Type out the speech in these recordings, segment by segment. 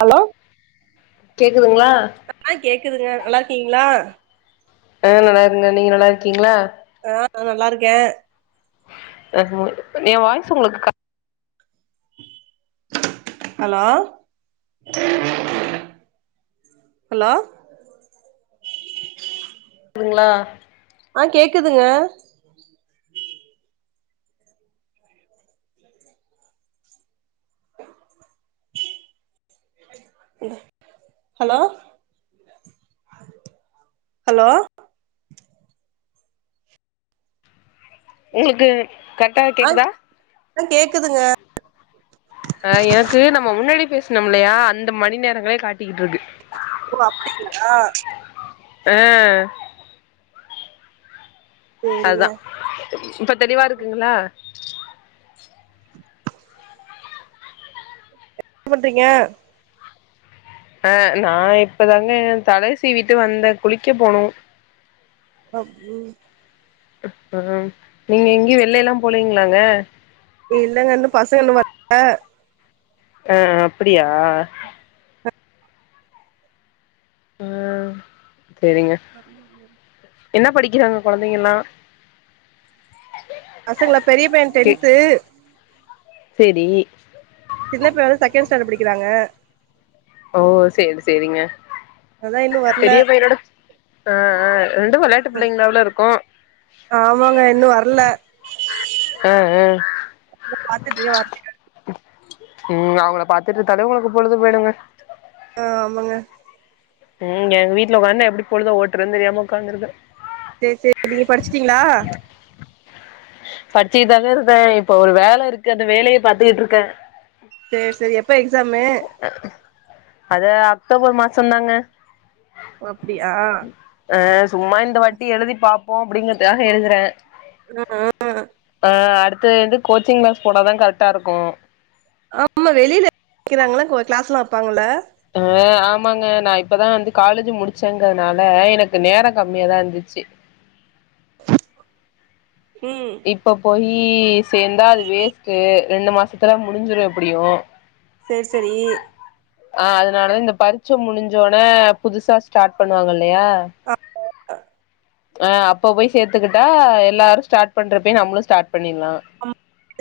hello கேக்குதுங்ளா ஆ கேக்குதுங்க நல்லா இருக்கீங்ளா ஆ நல்லா இருங்கங்க நீங்க நல்லா இருக்கீங்ளா ஆ நா நல்லாருக்கே [unintelligible] ஏ வாய்சு உங்களுக்கு கர் ஹலோ ஹலோ [unintelligible] இருக்குதுங்ளா ஆ கேக்குதுங்க ஹலோ ஹலோ எங்க்ளுக்கு கரெட்டா ஆ கேக்குதா ஆ கேக்குதுங்க அ எனக்கு நம்ம முன்னடி பேஸ்னம் இல்லயா அந்த மணி நேரங்களே காட்டிக்கிட்ருக்கு ஓ அப்புடிங்ளா அ சேரிங்க அதுதா இப்ப தெளிவா இருக்குங்ளா பண்றீங்க அ நா இப்பதாங்க தலைசீட்டு வந்த குளிக்க போனு ஒ ம் நீங்க எங்யு வெள்ள எல்லா போலீங்ளாங்க இல்லங்க இன்னு பசங்க இன்னு [inaudible] அ அப்புடியா அ செரிங்க [inaudible] என்னா படிக்கிறாங்க கொழந்தைங்க எல்லா பசங்ளா பெரிய பைய டென்த்து சேடி சின்ன பைய வந்து செக்கேண் ஸ்டண்ட் படிக்கிறாங்க ஓ சேர் சேரிங்க அதா இன்னு வர்ல பெரிய பையனோட ஆ ஆ ரெண்டு விளையாட்டு பிள்ளைங்களாவுல இருக்கு ஆமாங்க இன்னு வர்ல ஆ ஆ பாத்துட்டு வர்லிங்க ம் அவங்ள பாத்துட்ருத்தாலே உங்களுக்கு பொழுது போயுடுங்க அ ஆமாங்க ம் எங் வீட்ல உக்காண் எப்டி பொழுத ஓட்டுறதுன் தெரியாம உக்காந்துருக்க சேர் சேர் நீங்க படிச்சிட்டீங்ளா பச்சிகிட்தாங்க இருந்த இப்ப ஒரு வேல இருக்கு அந்த வேலய பாத்துக்குட்ருக்க சேர் செரி எப்ப எக்ஸாமு அது அக்டோபர் மாசந்தாங்க ஒ அப்டியா அ சும்மா இந்த வாட்டி எழுதி பாப்போ அப்டிங்கற்துக்காக எழுதுற ம் ம் அ அடுத்து இது கோச்சிங் க்ளாஸ் போனாதா கரக்டா இருக்கு ஆம வெளில க்கிறாங்ளா கோ க்ளேஸ்லா வெப்பாங்கள்ள அ ஆமாங்க நா இப்பதா வந்து காலேஜு முடிச்சங்கறனால எனக்கு நேர கம்மியாதா இர்ந்துச்சு ம் இப்ப போய் சேந்தா அது வேஸ்ட்டு ரெண்டு மாசத்துல முடிஞ்சிடு எப்புடியோ [inaudible] சேர் சரி அ அதனாலதா இந்த பரிச்ச முடிஞ்சோன புதுசா ஸ்டாட் பண்ணுவாங்க இல்லயா அ அப்ப போய் சேத்துக்கிட்டா எல்லாரு ஸ்டாட் பண்றப்பயே நம்மளு ஸ்டாட் பண்ணிட்லா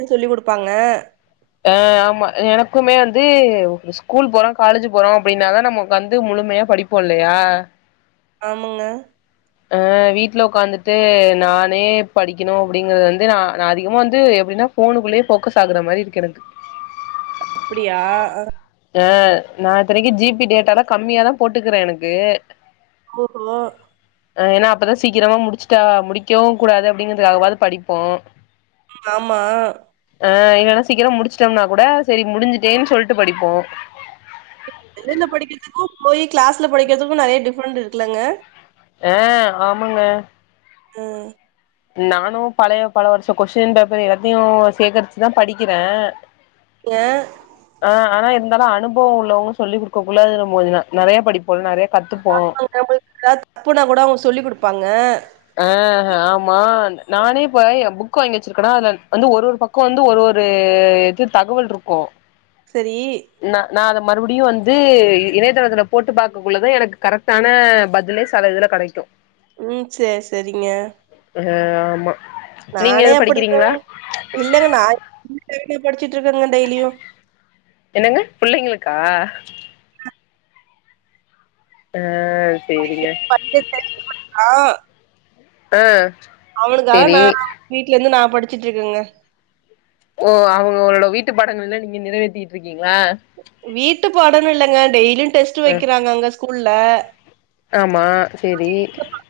சொல்லி் குடுப்பாங்க அ ஆமா எனக்குமே வந்து ஸ்கூல் போகிறோ காலேஜி போறோ அப்டின்னாதான நம்மக் வந்து முழுமயா படிப் போட்லயா ஆமங்க ஆ வீட்ல ஒக்காந்துட்டு நானே படிக்கணு அப்டிங்கிறது வந்து நா நா அதிகமா வந்து எப்டின்னா ஃபோனுக்குள்ளேயே ஃபோக்கஸ் ஆகுற மாரி இருக்கு எனக்கு அப்டியா ஆ நா இத்தனைக்கு ஜி பி டேட்டாலா கம்மியாதா போட்டுக்குறே எனக்கு ஓஹோ அ ஏன்னா அப்பதா சீக்கிரமா முடிச்சுட்டா முடிக்கவு கூடாது அப்டிங்கிறதுக்காவாது படிப்போ ம் ஆமா ஆ இல்லைன்னா சீக்கிரம் முடிச்சட்டோம்னா கூட சரி முடிஞ்சுட்டேன்னு சொல்லிட்டு படிப்போ இப்ப நேர்ல படிக்கிறதுக்கு போய் களாஸ்ல படிக்கிறதுக்கு நெறைய டிஃப்ரெண்ட் இருக்குல்லங்க ஆ ஆமாங்க ம் நானு பழைய பல வருஷ கொஸ்டின் பேப்பர் எல்லாத்தையு சேகரிச்சுதா படிக்கிறே ஏ ஆ ஆனா இருந்தாலு அனுபவ உள்ளவங்க சொல்லி் குடுக்கக்குல்ல நம்போதுனா நெறைய படி போ நெறைய கத்து ஆமாங்க உங்களுக்கு எதாவது தப்புனா கூட அவங்க சொல்லி் கொடுப்பாங்க அ ஹ ஆ மா நானே போய் புக் வாங்கி வச்சிருக்கேனா அதுல வந்து ஒரு ஒரு பக்க வந்து ஒரு ஒரு எது தகவல் இருக்கு செரி ந நா அத மறுபடியு வந்து இணையதளத்துல போட்டு பாக்குள்ளதா எனக்கு கரெக்டான பதிலே செல இதுல கெடைக்கு ம் சேர் சேரிங்க ஹ ஆமா நீங்க எது படிக்கிறீங்களா இல்ங்க நான்னா டெய்லியு படிச்சிட்டு இருக்கங்க டெய்லியு என்னங்க புள்ளைங்களுக்கா அ [unintelligible] ஆ அவனுக்காக சேரி நா வீட்ல இருந்து நா படிச்சிட்டு இருக்கேங்க ஓ அவங்க உங்களோட வீட்டு பாடங்கள் எல்லா நீங்க நிறைவேத்திட்டு இருக்கீங்களா வீட்டு பாடோன் இல்லங்க டெய்லியு டெஸ்ட் ம் வைக்கிறாங்க அங்க ஸ்கூல்ல ஆமா சேரி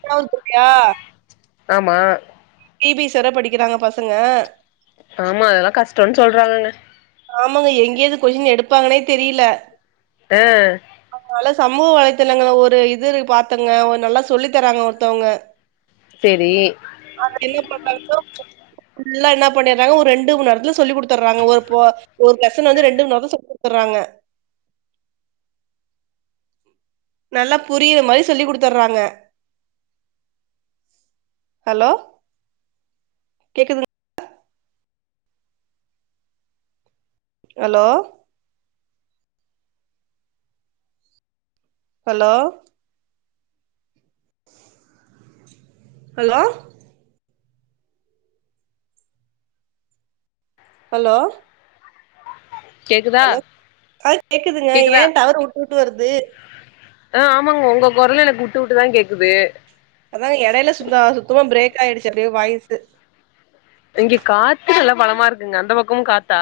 [unintelligible] ஆமா டி பி சேர படிக்கிறாங்க பசங்க ஆமா அதெல்லா கஷ்டம்ன்னு சொல்றாங்கங்க ஆமாங்க எங்கேர்ந்து கொஸ்டின் எடுப்பாங்கன்னே தெரில ஆ அவனால சமூக வலைதளங்கள ஒரு இது பாத்துங்க ஒரு நல்லா சொல்லி தராங்க ஒருத்தவங்க செரி [unintelligible] ஃபுல்லா என்ன பண்ணிறாங்க ஒரு ரெண்டு மண் நேரத்துல சொல்லி குடுத்துர்றாங்க ஒரு போ ஒரு லெசன் வந்து ரெண்டு மண் நேரத்துல சொல்லி கொடுத்துர்றாங்க நல்லா புரியிற மாரி சொல்லி் கொடுத்துர்றாங்க ஹலோ கேக்குது ஹலோ ஹலோ ஹலோ ஹலோ கேக்குதா ஹலோ ஆ கேக்குதுங்க ஏ கேக்குதா டவரு வுட்டு வுட்டு வருது அ ஆமாங்க ஒங்க கொரலுஎனக் வுட்டு வுட்டுதா கேக்குது அதாங்க எடைல சுத்த சுத்தமா பிரேக் ஆயிடுச்சு அப்டே வாய்சு இங்க காத்து நல்லா பலமா இருக்குங்க அந்த பக்கமு காத்தா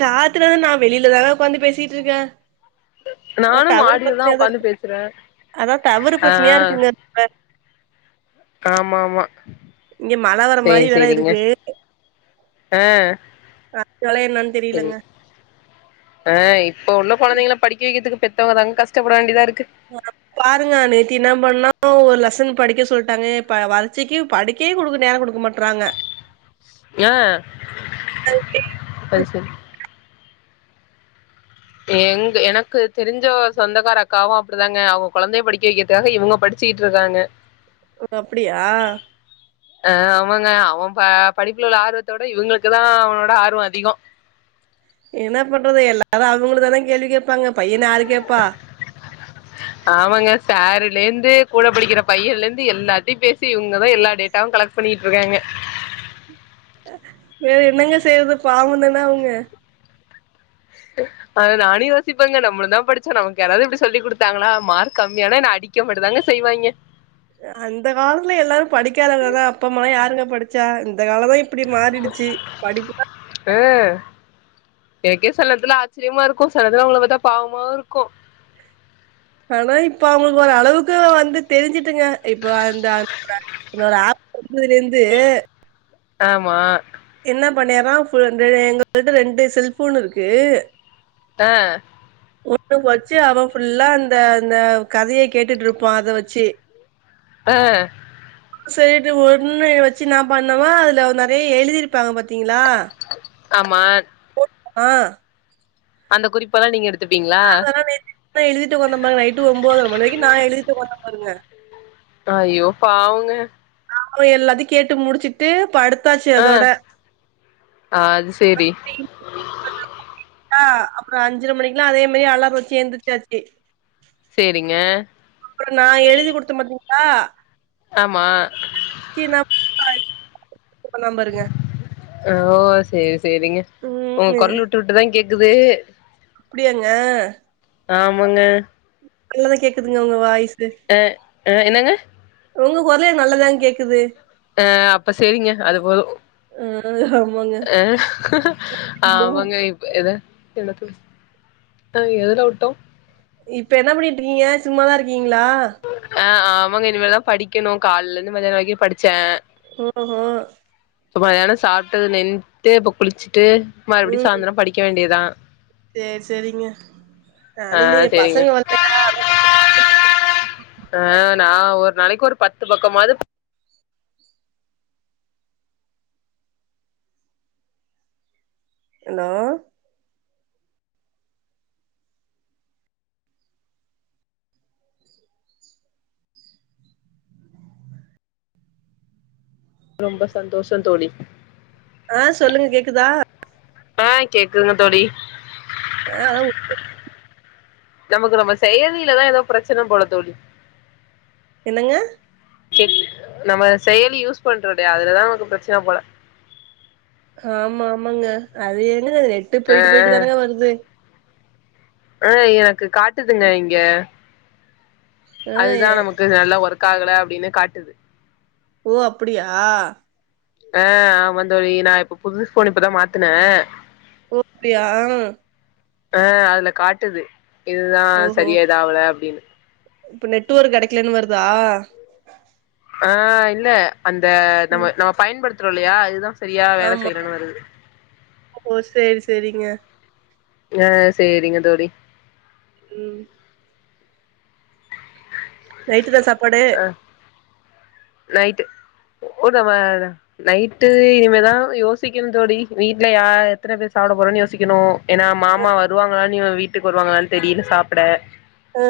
காத்துலதா நா வெளிலதாங்க ஒக்காந்து பேசிட்டு இருக்கே அதா நானு டவரு மாடிலதா பிரச்சனையாதா உக்காந்து இருக்கு பேசுறே அதா டவரு ஆ பிரச்சனையா இருக்குங்க ஆமா ஆமா இங்க மழ வர மாரி சேரி வேற சேரிங்க இருக்கு அ [unintelligible] தெரியலெங்க அ இப்ப உள்ள கொழந்தைங்கள படிக்க வெக்கிற்துக்கு பெத்தவங்க தாங்க கஷ்டப்பட வேண்டிதா இருக்கு பாருங்க நேத்தி என்ன பண்ணா ஒரு லெசன் படிக்க சொல்ட்டாங்க ப பறிச்செக்கி படி டீ குடுக்க நேரொ கொடுக்க மாட்றாங்க ஏ அது செரி எங்க எனக்கு தெரிஞ்ச சொந்தக்கார அக்காவு அப்டிதாங்க அவுங்க கொழந்தைய படிக்க வக்கிறதுக்காக இவுங்க படு ச்சிட்டு இருக்காங்க ஓ அப்புடியா அ ஆமாங்க அவ படிப்புல உள்ள ஆர்வத்தோட இவுங்களுக்கு தா அவனோட ஆர்வொ அதிகொ என்ன பண்றது எல்லாரு அவுங்களதானா கேள்வி கேப்பாங்க பையன யாரு கேட்பா ஆமாங்க சாருல இருந்து கூட படிக்கிற பையன்ல இருந்து எல்லார்ட்டயு பேசி இவுங்கதா எல்லா டேட் டாவு கலெக்ட் பண்ணிட்டு இருக்காங்க வேற என்னங்க செய்றது பாவந்தான அவுங்க அத நானு யோசிப்பங்க நம்மலு தா படுச்சொ நமக்கு யாராது இப்டி சொல்லி குடுத்தாங்களா மார்க் கம்மியானா என்ன அடி க்க மட்டுந்தாங்க செய்வாங்கெ அந்த காலத்துல எல்லாரு படிக்காதவங்கதா அப்ப அம்மாலா யாருங்க படுச்சா இந்த காலதா இப் இப்டி மாறிடுச்சு படிப்பு தா அ எனக்கே செல நேத்துல ஆச்சுரியமா இருக்கு சில நேரொ அவுங்கள பாத்தா பாவமா இருக்கு ஆனா இப்ப அவங்களுக்கு ஒரு அளவுக்கு வந்து தெருஞ்சுட்டுங்க இப்ப அந்த [inaudible] ஆப் வந்ததுல இர்ந்து ஆமா என்ன பண்ணியரா [unintelligible] எங்கள்ட்ட ரெண்டு செல்ஃபோன் இருக்கு அ ஒன்னு வச்சு அவ ஃபுல்லா அந்த அந்த கதைய கேட்டுட்டு இருப்பா அத வச்சு அ செரின்ட்டு ஒன்னு வச்சு நா பண்ணவா அதுல நெறைய எழுதிருப்பாங்க பத்திங்களா ஆமா [inaudible] அந்த குறிப்பெலா நீங்க எடுத்துப்பீங்ளா அதெல்லா நேத்து நா எழுதிட்டு ஒக்காந்த பாருங்க நைட்டு ஒம்போதர மணி வர்க்கு நா எழுதிட்டு ஒக்காந்த பாருங்க ஐயோ பாவங்க நா போயி எல்லாத்தையு கேட்டு முடிச்சுட் டு படுத்தாச்சு ஆ அதோட அது சேரி [unintelligible] அப்புறோ அஞ்சர மணிக்குலா அதே மாரி அலாரோ வெச்சு எந்திரச்சாச்சு செரீங்க அப்புறோ நா எழுதி குடுத்த பாத்தீங்கலா ஆமா [unintelligible] பண்ணுவா பாருங்க ஓ செரி செரிங்க உங்க ம் கொரலு விட்டு விட்டுதா கேக்குது அப்புடியாங்க ஆமாங்க நல்லாதா கேக்குதுங்க உங்க வாய்சு அ அ என்னங்க உங்க கொரலே நல்லா தா கேக்குது ஆ அப்ப செரிங்க அது போதோ ம் ஆமாங்க ஆ இப்போ ஆமாங்க இப்ப ஏது எனக்கு அ எதுல விட்டோ இப்ப என்ன பண்ணிட்ருக்கீங்க சும்மாதா இருக்கீங்களா அ ஆமாங்க இனிமேலதா படிக்கணோ கால்ல இர்ந்து மதியானோ வரிக்கோ படிச்சே [unintelligible] மதியானோ சாப்டது நின்டு இப்போ குளிச்சுட்டு மறுபடியு ம் சாய்ந்தரோ படிக்க வேண்டியதா சேரி சேரிங்க அ நானு இன்னு எ செரிங்க [unintelligible] ஆ நா ஒரு நாளைக்கி ஒரு பத்து பக்கமாது ஹலோ ரொம்போ சந்தோஷோ தோழி ஆ சொல்லுங்க கேக்குதா ஆ கேக்குதுங்க தோழி அ உ நமக்கு நம்ம செயலிலதா எதோ பிரச்சன போல தோழி என்னங்க க் நம்ம செயலி யூஸ் பண்றோலயா அதுலதா நமக்கு பிரச்சன போல ஆமா ஆமாங்க அது என்னது நெட்டு போயிட்டு போயிட்டு ஆ தானங்க வருது ஆ எனக்கு காட்டுதுங்க இங்க ஆ அதுதா எ நமக்கு நல்லா ஒர்க் ஆகல அப்டின்னு காட்டுது ஓ அப்புடியா அ ஆமா தோழி நா இப்ப புது ஃபோனு இப்பதா மாத்துனே ஓப்பிடியா அ அதுல காட்டுது இதுதா ஓஹோ செரியா இதுஆவல அப்டீன்னு இப்ப நெட் ஒர்க்கு கெடைக்கலன்னு வருதா ஆ இல்ல அந்த நம்ம ம் நம்ம பயன்படுத்துறோல்லையா இதுதா செரியா வேல ஆமா செய்யலன்னு வருது ஓ செர் செரிங்க ஆ சேரிங்க தோழி ம் நைட்டு என்ன சாப்பாடு ஆ நைட்டு ஒ [unintelligible] நைட்டு இனிமேதா யோசிக்கணு தோழி வீட்ல யா எத்தன பேர் சாப்ட போறோன் யோசிக்கணு ஏனா மாமா வருவாங்களானு இவ வீட்டுக்கு வருவாங்களான் தெரில சாப்ட அ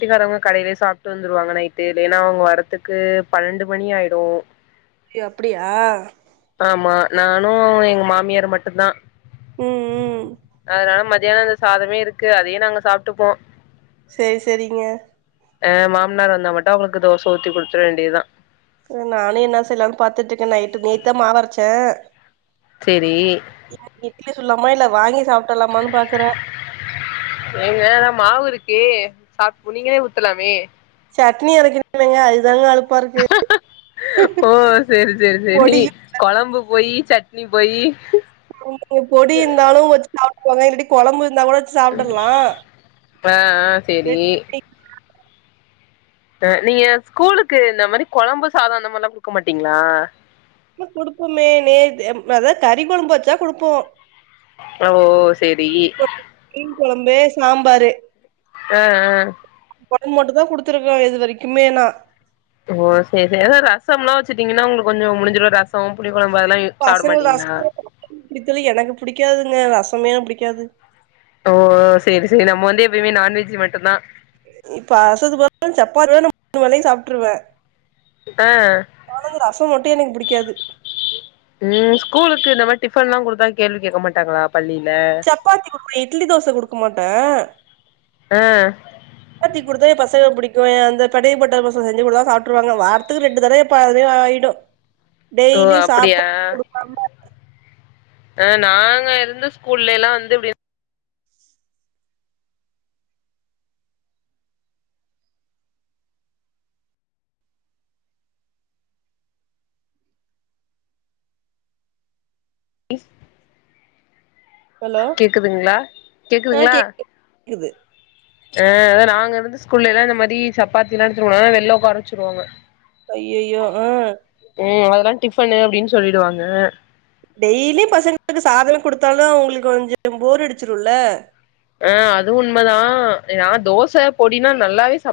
ட்டுக்காரவங்க கடைலயே சாப்ட்டு வந்துருவாங்க நைட்டு இல்லைனா அவுங்க வரத்துக்கு பன்னெண்டு மணி ஆயிடு ஐயோ அப்டியா ஆமா நானு எங்க மாமியார் மட்டுந்தா ம் ம் அதனால மதியானோ வச்ச சாதமே இருக்கு அதையே நாங்க சாப்ட்டுப்போ செரி செரிங்க ஆ மாமனார் வந்தா மட்டு அவுங்களுக்கு தோச ஊத்தி குடுத்தற வேண்டியதா க்றே நானு என்னா செய்லான் பாத்துட்டுக்கே நைட்டு நேத் தா மாவரச்சே செரி இ இட்லி சுட்லாமா இல்ல வாங்கி சாப்ட்டலாமான் பாக்குறே ஏங்க அதா மாவு இருக்கு சாப் நீங்களே ஊத்தலாமே சட்னி அரைக்கணுலங்க அதுதாங்க அழுப்பாரு ஓ செரி செரி செரி பொடியு கொழம்பு போயி் சட்னி போயி [inaudible] பொடி இருந்தாலு வச்சு சாப்ட்டுக்வாங்க இல்லாட்டி கொழம்பு இருந்தா கூட சாப்ட்டர்லா ஆ ஆ [inaudible] சேரி நீங்க ஸ்கூலுக்கு இந்த மாரி கொழம்பு சாதோ அந்த மாரிலா குடுக்க மாட்டீங்ளா ல்ல குடுப்பமே நே அதாவது கறி கொழம்பு வச்சா குடுப்போ அ ஓ செரி மீன் கொழம்பு சாம்பாரு ஆ ஆ கொழம்பு மட்டு தா குடுத்துருக்கே இது வரைக்குமே நா ஓ சேர் சே எது ரசம்லா வச்சுட்டீங்கன்னா ஒங்களுக்கு கொஞ்ச முடிஞ்சுரு ரசோ புளி கொழம்பு அதெல்லா சாப்ட பசங்க மாட்டீங்களா ரசமே [inaudible] எனக்கு பிடிக்காதுங்க ரசமே எனக்கு பிடிக்காது ஓ செரி செரி நம்ம வந்து எப்பயுமே நான்வெஜ்ஜூ மட்டுந்தா இப்ப அசது [inaudible] மூணு வேலையு சாப்ட்டுருவே ஆ ஆனா இந்த ரசோ மட்டு எனக்கு பிடிக்காது ம் ஸ்கூலுக்கு இந்த மாரி டிஃபன் லா குடுத்தா கேள்வி கேட்க மாட்டாங்ளா பள்ளில சப்பாத்தி குடுப்பே இட்லி தோச குடுக்க மாட்டே ஆ ப்பாத்தி குடுத்தா எ பசங்களுக் பிடிக்கு அந்த பனீர் பட்டர் மசால் செஞ்சு குடுத்தா சாப்ட்ருவாங்க வாரத்துக்கு ரெண்டு தடவைப்ப அதுவே ஆயிடு ஓ டெய்லியு அப்படியா சாப்பாடு குடுக்காம ஆ நாங்க இருந்து ஸ்கூல்லலா வந்து இப்டி ஸ் ஹலோ ஆ [inaudible] கேக்குதுங்களா கேக்குது ஆ அதா நாங்க இருந்த ஸ்கூல்லலா இந்த மாரி சப்பாத்திலா எடுத்துட் போனா வெள்ள ஒக்கார வச்சுருவாங்க அய்யய்யோ ஆ ம் அதெல்லலா டிஃபனு அப்டின் சொல்லிடுவாங்க டெய்லியு பசங்களுக்கு சாதமே குடுத்தாலு அவுங்களுக்கு கொஞ்சோ போர் அடிச்சிருல்ல ஆ அது உண்மதா நா தோச பொடினா நல்லாவே சாப்